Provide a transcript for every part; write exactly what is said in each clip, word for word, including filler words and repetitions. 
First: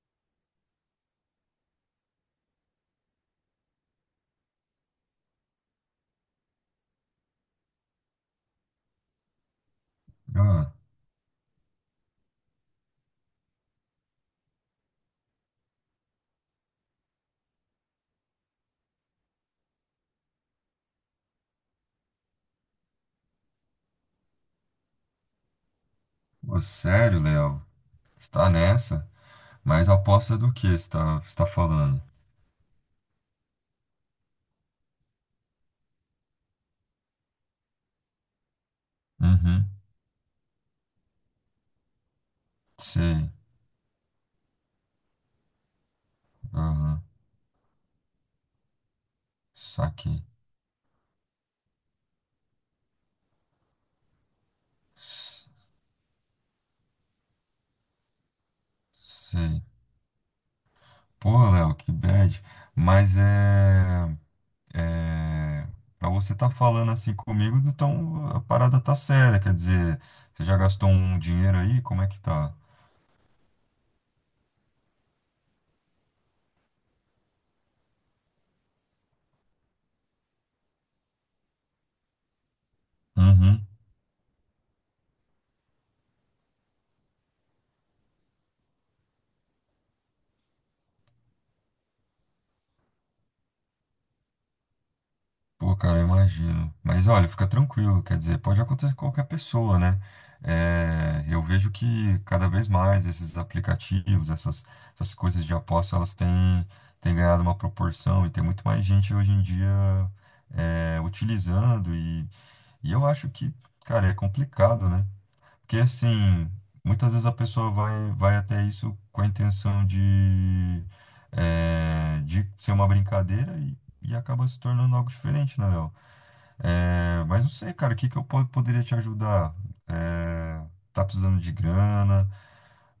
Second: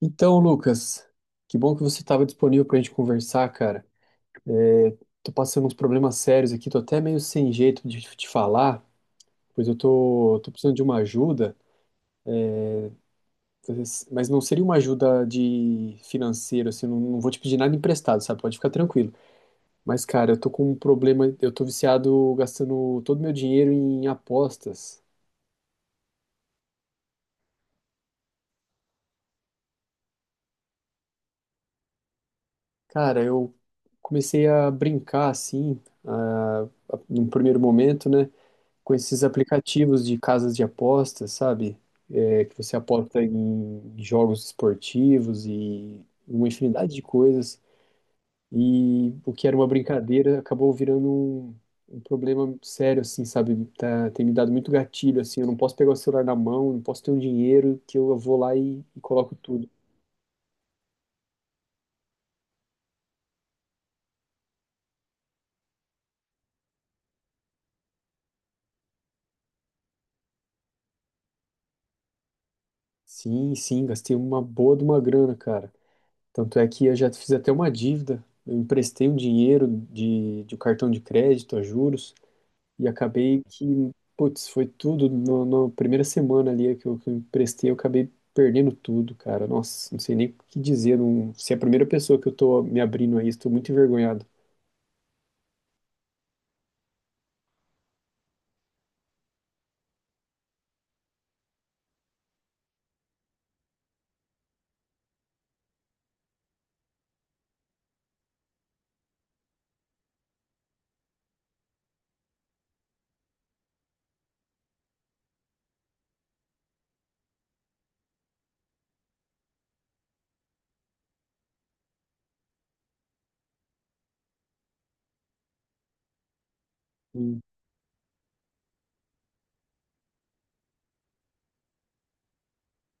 Então, Lucas, que bom que você estava disponível para a gente conversar, cara. Tô passando uns problemas sérios aqui, tô até meio sem jeito de te falar, pois eu tô, tô Ah, precisando de uma ajuda, mas mas não seria uma ajuda de financeira, assim, não, não vou te pedir nada emprestado, sabe? Pode ficar tranquilo. Mas, cara, eu tô com um problema, eu tô viciado gastando todo meu dinheiro em apostas. ô, sério, Léo? Está nessa? Mas aposta do que está está falando? Cara, eu comecei a brincar assim, ah, num primeiro momento, né? Com esses Uhum. aplicativos de casas de apostas, sabe? É, que você aposta Sei. em jogos esportivos e uma infinidade de Aham. coisas. E o que era uma Saquei. brincadeira acabou virando um, um problema sério, assim, sabe? Tá, tem me dado muito gatilho, assim. Eu S- não posso pegar o celular na mão, não posso ter um dinheiro que eu vou lá e, e coloco Sei. tudo. Porra, Léo, que bad. Mas é, é para você estar falando assim comigo, então a parada tá séria, quer dizer, você já gastou um dinheiro aí? Como é que tá? Sim, sim, gastei uma boa de uma grana, cara. Tanto é que eu já fiz até uma dívida. Eu emprestei um dinheiro de, de um cartão de crédito a juros. E acabei Uhum. que, putz, foi tudo no- na primeira semana ali que eu, que eu emprestei, eu acabei perdendo tudo, cara. Nossa, não sei nem o que dizer. Não, se é a primeira pessoa que eu tô me abrindo a isso, tô muito envergonhado. Pô, cara, eu imagino. Mas olha, fica tranquilo, quer dizer, pode acontecer com qualquer pessoa, né? É, eu vejo que cada vez mais esses aplicativos, essas, essas coisas de aposta, elas têm, têm ganhado uma proporção e tem muito mais gente hoje em dia é, utilizando. E, e eu acho que, cara, é complicado, né? Porque assim, muitas vezes a pessoa vai, vai até isso com a intenção de, é, de ser uma brincadeira e, e acaba se tornando algo diferente, né, Léo? É, mas não sei, cara, o que que eu po- poderia te ajudar? É, tá precisando de grana?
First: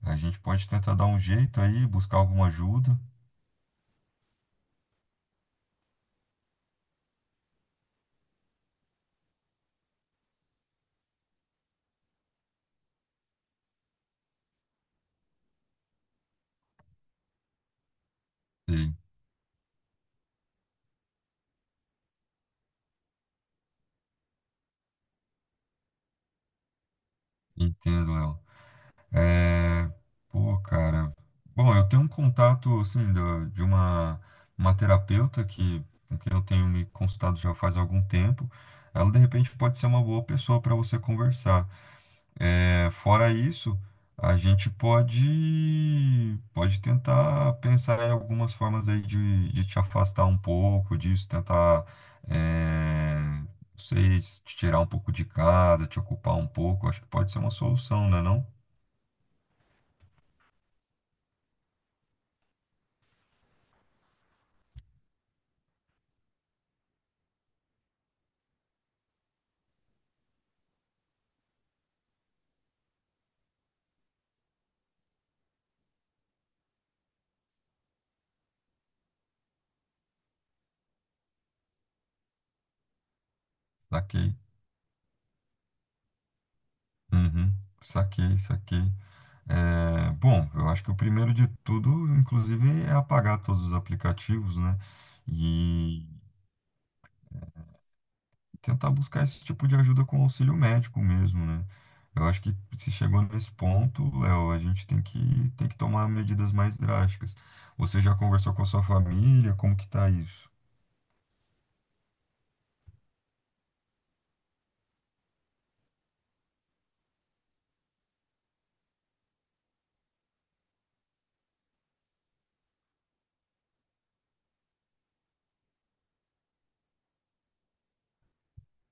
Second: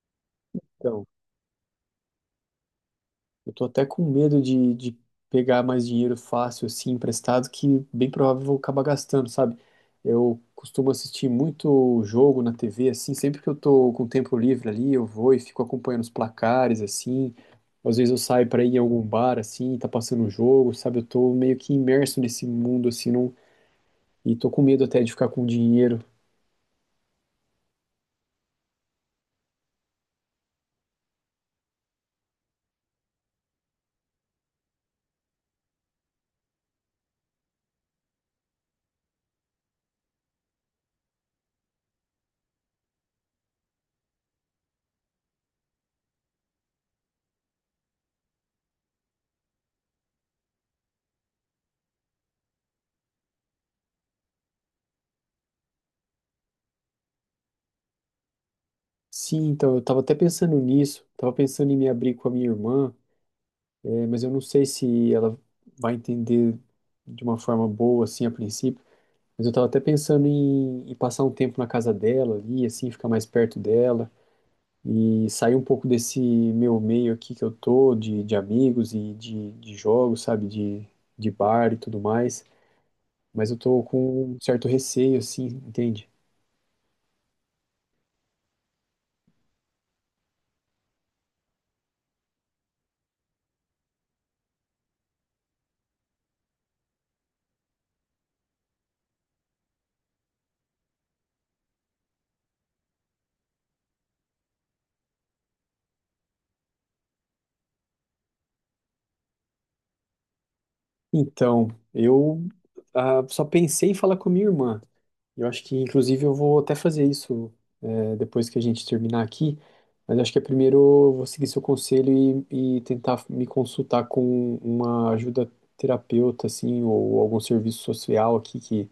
A gente pode tentar dar Então, um jeito aí, buscar alguma ajuda. eu tô até com medo de, de pegar mais dinheiro fácil, assim, emprestado, que bem provável eu vou acabar gastando, sabe? Eu costumo assistir muito jogo na T V, assim, sempre que eu tô com tempo livre ali, eu vou e fico acompanhando os placares, assim. Às vezes eu saio pra ir em Sei, algum bar, assim, tá passando um jogo, sabe? Eu tô meio que imerso nesse mundo, assim, não, e tô com medo até de ficar com dinheiro. entendo, Léo. É, pô, cara. Bom, eu tenho um contato, assim, da- de uma, uma terapeuta que, com quem eu tenho me consultado já faz algum tempo. Ela, de repente, pode ser uma boa pessoa para você conversar. É, fora isso, a gente pode pode tentar pensar em algumas formas aí de, de te afastar um pouco disso, tentar, é, não sei, se te tirar um pouco de casa, te ocupar um pouco. Acho que pode ser uma solução, né, não? Sim, então eu tava até pensando nisso, tava pensando em me abrir com a minha irmã. É, mas eu não sei se ela vai entender de uma forma boa, assim, a princípio. Mas eu tava até pensando em, em passar um tempo na casa dela ali, assim, ficar mais perto dela e sair um pouco desse meu meio aqui que eu tô, de, de amigos e de, de jogos, sabe, de, de bar e tudo mais. Mas eu tô com Saquei. um certo receio, assim, entende? Uhum. Saquei, saquei. É, bom, eu acho que o primeiro de tudo, inclusive, é apagar todos os aplicativos, né? E tentar buscar esse tipo de ajuda com auxílio médico mesmo, né? Eu acho que se chegou nesse ponto, Léo, a gente tem que, tem que tomar medidas mais drásticas. Você já conversou com a sua família? Como que tá isso? Então, eu ah, só pensei em falar com minha irmã. Eu acho que, inclusive, eu vou até fazer isso, é, depois que a gente terminar aqui. Mas acho que é primeiro eu vou seguir seu conselho e, e tentar me consultar com uma ajuda terapeuta, assim, ou algum serviço social aqui, que,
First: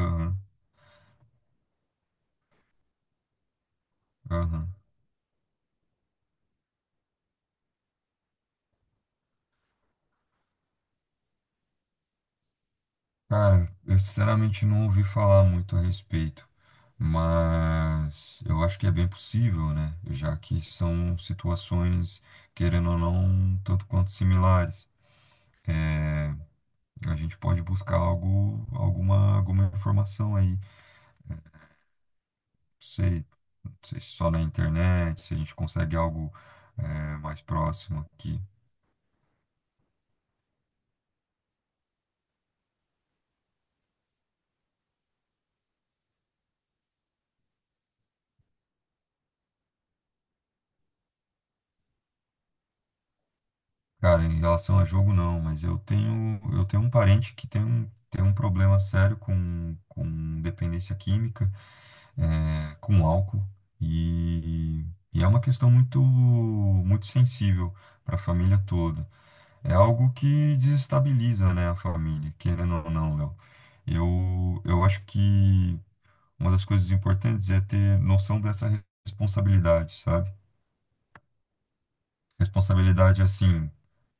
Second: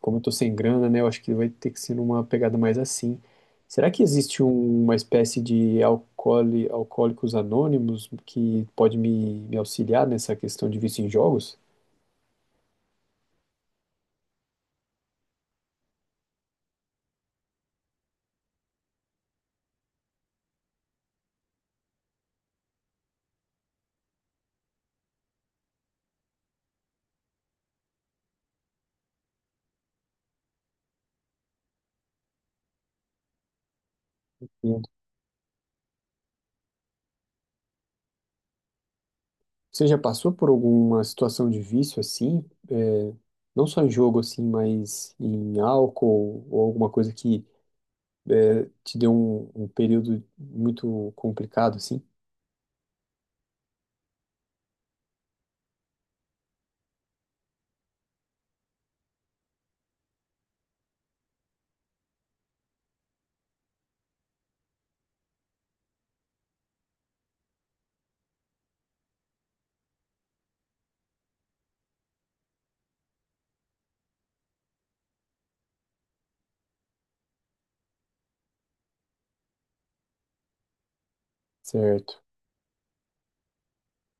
como eu tô sem grana, né, eu acho que vai ter que ser numa pegada mais assim. Será que existe aham. um- uma espécie de alcooli- alcoólicos anônimos que pode me, me auxiliar nessa questão de vício em jogos? Cara, eu sinceramente não ouvi falar muito a respeito, mas eu acho que é bem possível, né? Já que são situações, querendo ou não, um tanto quanto similares. É, a gente pode buscar algo, alguma, alguma informação aí sei, não sei se só na internet, se a gente consegue algo é, mais próximo aqui. Você já passou por alguma situação de vício assim? É, não só em jogo assim, mas em álcool ou alguma coisa que é, te deu um, um período muito complicado assim? Cara, em relação a jogo, não, mas eu tenho, eu tenho um parente que tem um, tem um problema sério com, com dependência química, é, com álcool, e, e é uma questão muito, muito sensível para a família toda. É algo que desestabiliza, né, a família, querendo ou não, Léo. Eu, eu acho que uma das coisas importantes é ter noção dessa responsabilidade, sabe? Certo. Responsabilidade, assim,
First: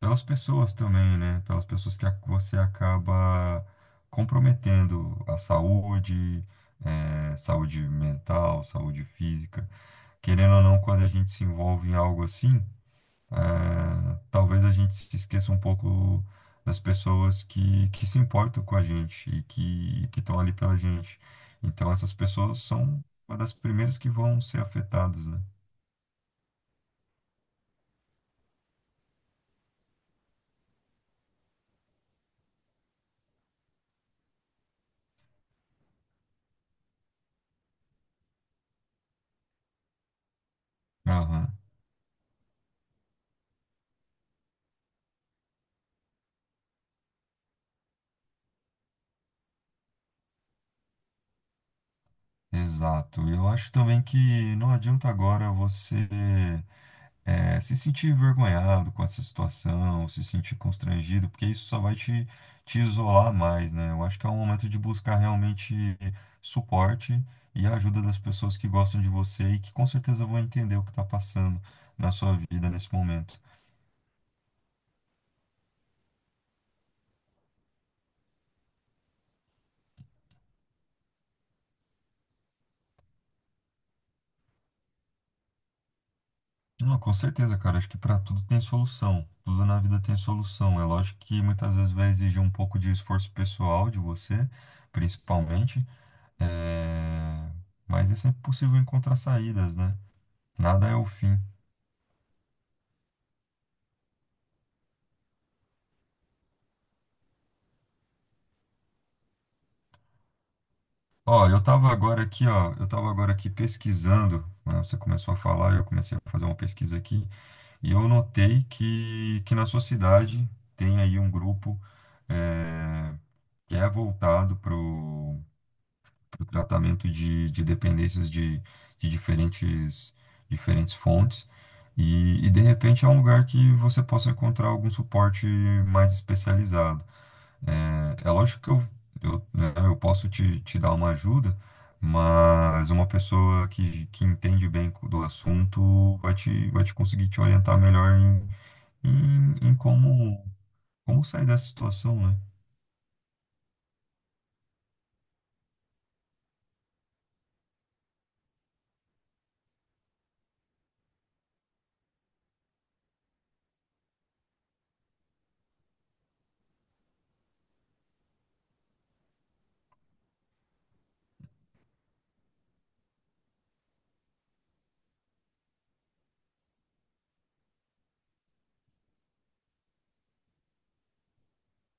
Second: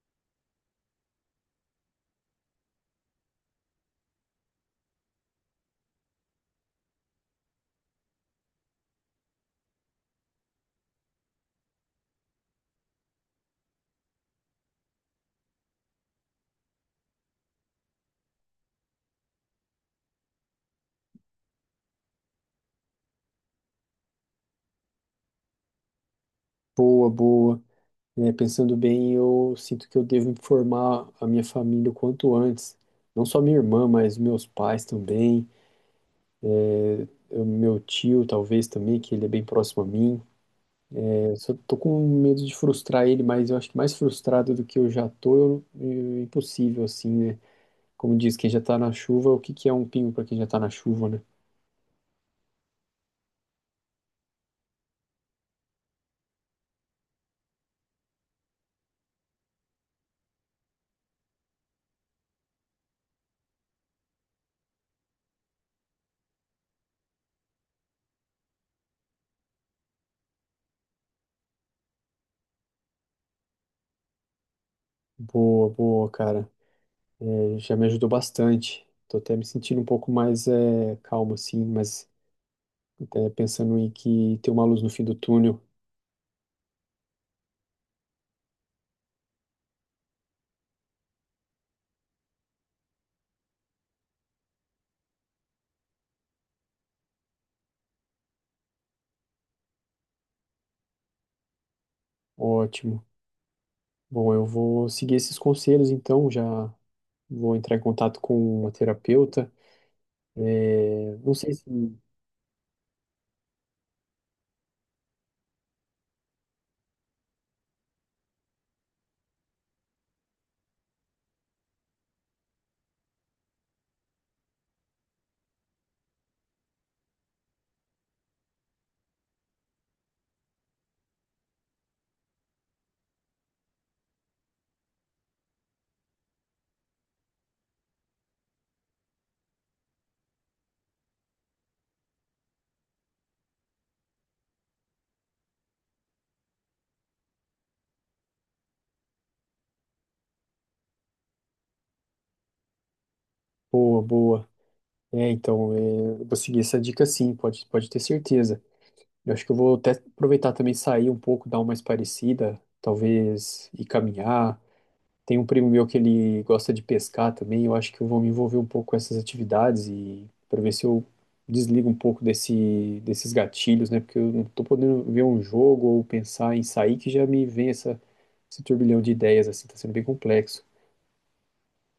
pelas pessoas também, né? Pelas pessoas que a- você acaba comprometendo a saúde, eh, saúde mental, saúde física. Querendo ou não, quando a gente se envolve em algo assim, é, talvez a gente se esqueça um pouco das pessoas que, que se importam com a gente e que que estão ali pela gente. Então, essas pessoas são uma das primeiras que vão ser afetadas, né? Boa, boa. É, pensando bem, eu sinto que eu devo informar a minha família o quanto antes. Não só minha irmã, mas meus pais também, eu- meu tio talvez também, que ele é bem próximo a mim. Eu Aham, só tô com medo de frustrar ele, mas eu acho que mais frustrado do que eu já tô, eu, é impossível, assim, né? Como diz, quem já tá na chuva, o que que é um pingo pra quem já tá na chuva, né? exato. Eu acho também que não adianta agora você é, se sentir envergonhado com essa situação, se sentir constrangido, porque isso só vai te, te isolar mais, né? Eu acho que é um momento de buscar realmente suporte e a ajuda das pessoas que gostam de você e que com certeza vão entender o que está passando na sua vida nesse momento. Boa, boa, cara. É, já me ajudou bastante. Tô até me sentindo um pouco mais é, calmo, assim, mas é, pensando em que tem uma luz no fim do túnel. Não, com certeza, cara. Acho que para tudo tem solução. Tudo na vida tem solução. É lógico que muitas vezes vai exigir um pouco de esforço pessoal de você, principalmente, é, mas é sempre possível encontrar saídas, né? Nada é o fim. Ótimo. Bom, eu vou seguir esses conselhos, então, já vou entrar em contato com uma terapeuta. É, não Ó, sei eu se. tava agora aqui, ó, eu tava agora aqui pesquisando, né? Você começou a falar, eu comecei a fazer uma pesquisa aqui, e eu notei que, que na sua cidade tem aí um grupo é, que é voltado para o tratamento de, de dependências de, de diferentes, diferentes fontes, e, e de repente é um lugar que você possa encontrar algum suporte mais especializado. É, é lógico que eu, eu, né, eu posso te, te dar uma ajuda, mas uma pessoa que, que entende bem co- do assunto vai te, vai te conseguir te orientar melhor em, em, em como, como sair dessa situação, né? Boa, boa. É, então, é, eu vou seguir essa dica sim, pode, pode ter certeza. Eu acho que eu vou até aproveitar também sair um pouco, dar uma espairecida, talvez ir caminhar. Tem um primo meu que ele gosta de pescar também, eu acho que eu vou me envolver um pouco com essas atividades e para ver se eu desligo um pouco desse, desses gatilhos, né? Porque eu não tô podendo ver um jogo ou pensar em sair que já me vem essa, esse turbilhão de ideias, assim, tá sendo bem complexo.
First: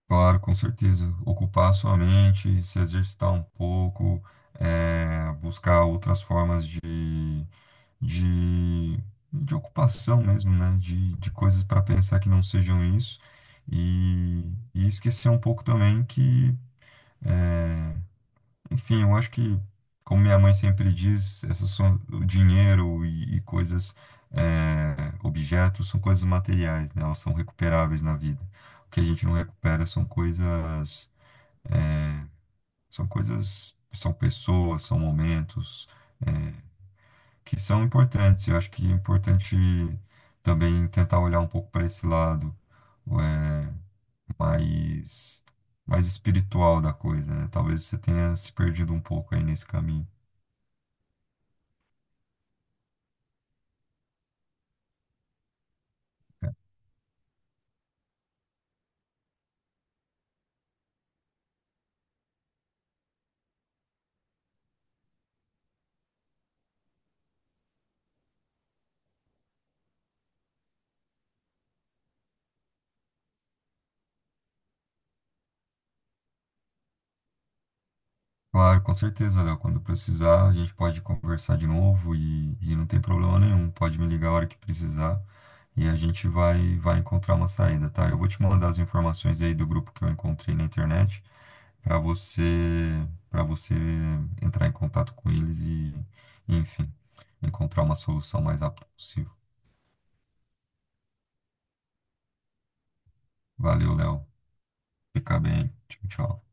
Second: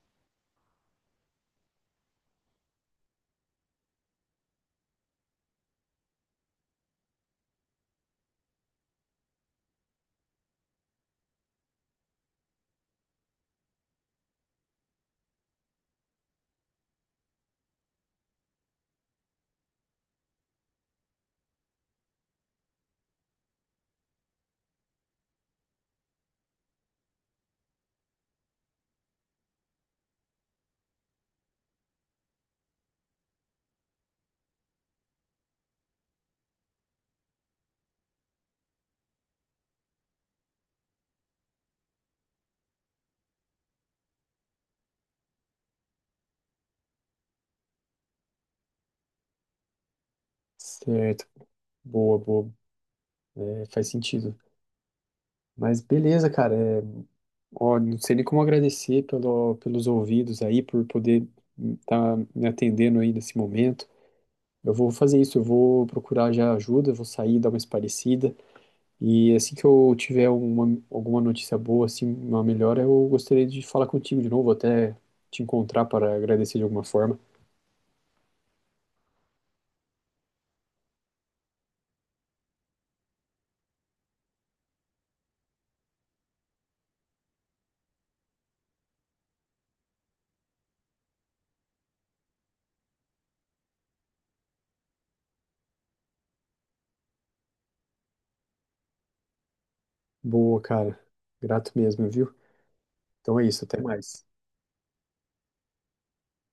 Claro, com certeza. Ocupar a sua mente, se exercitar um pouco, é, buscar outras formas de de, de ocupação mesmo, né? De, de coisas para pensar que não sejam isso. E, e esquecer um pouco também que, enfim, eu acho que, como minha mãe sempre diz, essas são o dinheiro e, e coisas, é, objetos, são coisas materiais, né? Elas são recuperáveis na vida. O que a gente não recupera são coisas, são coisas, são pessoas, são momentos. É, que são importantes. Eu acho que é importante também tentar olhar um pouco para esse lado é, mais, mais espiritual da coisa, né? Talvez você tenha se perdido um pouco aí nesse caminho. Certo, boa, boa, é, faz sentido. Mas beleza, cara. É, ó, não sei nem como agradecer pelo, pelos ouvidos aí, por poder estar me atendendo aí nesse momento. Eu vou fazer isso, eu vou procurar já ajuda, vou sair, dar uma esparecida. E assim que eu tiver uma, alguma notícia boa, assim, uma melhora, eu gostaria de falar contigo de novo, até te encontrar para agradecer de alguma forma. Claro, com certeza, Léo. Quando precisar, a gente pode conversar de novo e, e não tem problema nenhum. Pode me ligar a hora que precisar e a gente vai, vai encontrar uma saída, tá? Eu vou te mandar as informações aí do grupo que eu encontrei na internet. para você para você entrar em contato com eles e, enfim, encontrar uma solução mais rápido possível. Boa, cara. Grato mesmo, viu? Então é isso, até Valeu, mais. Léo. Fica bem. Tchau, tchau.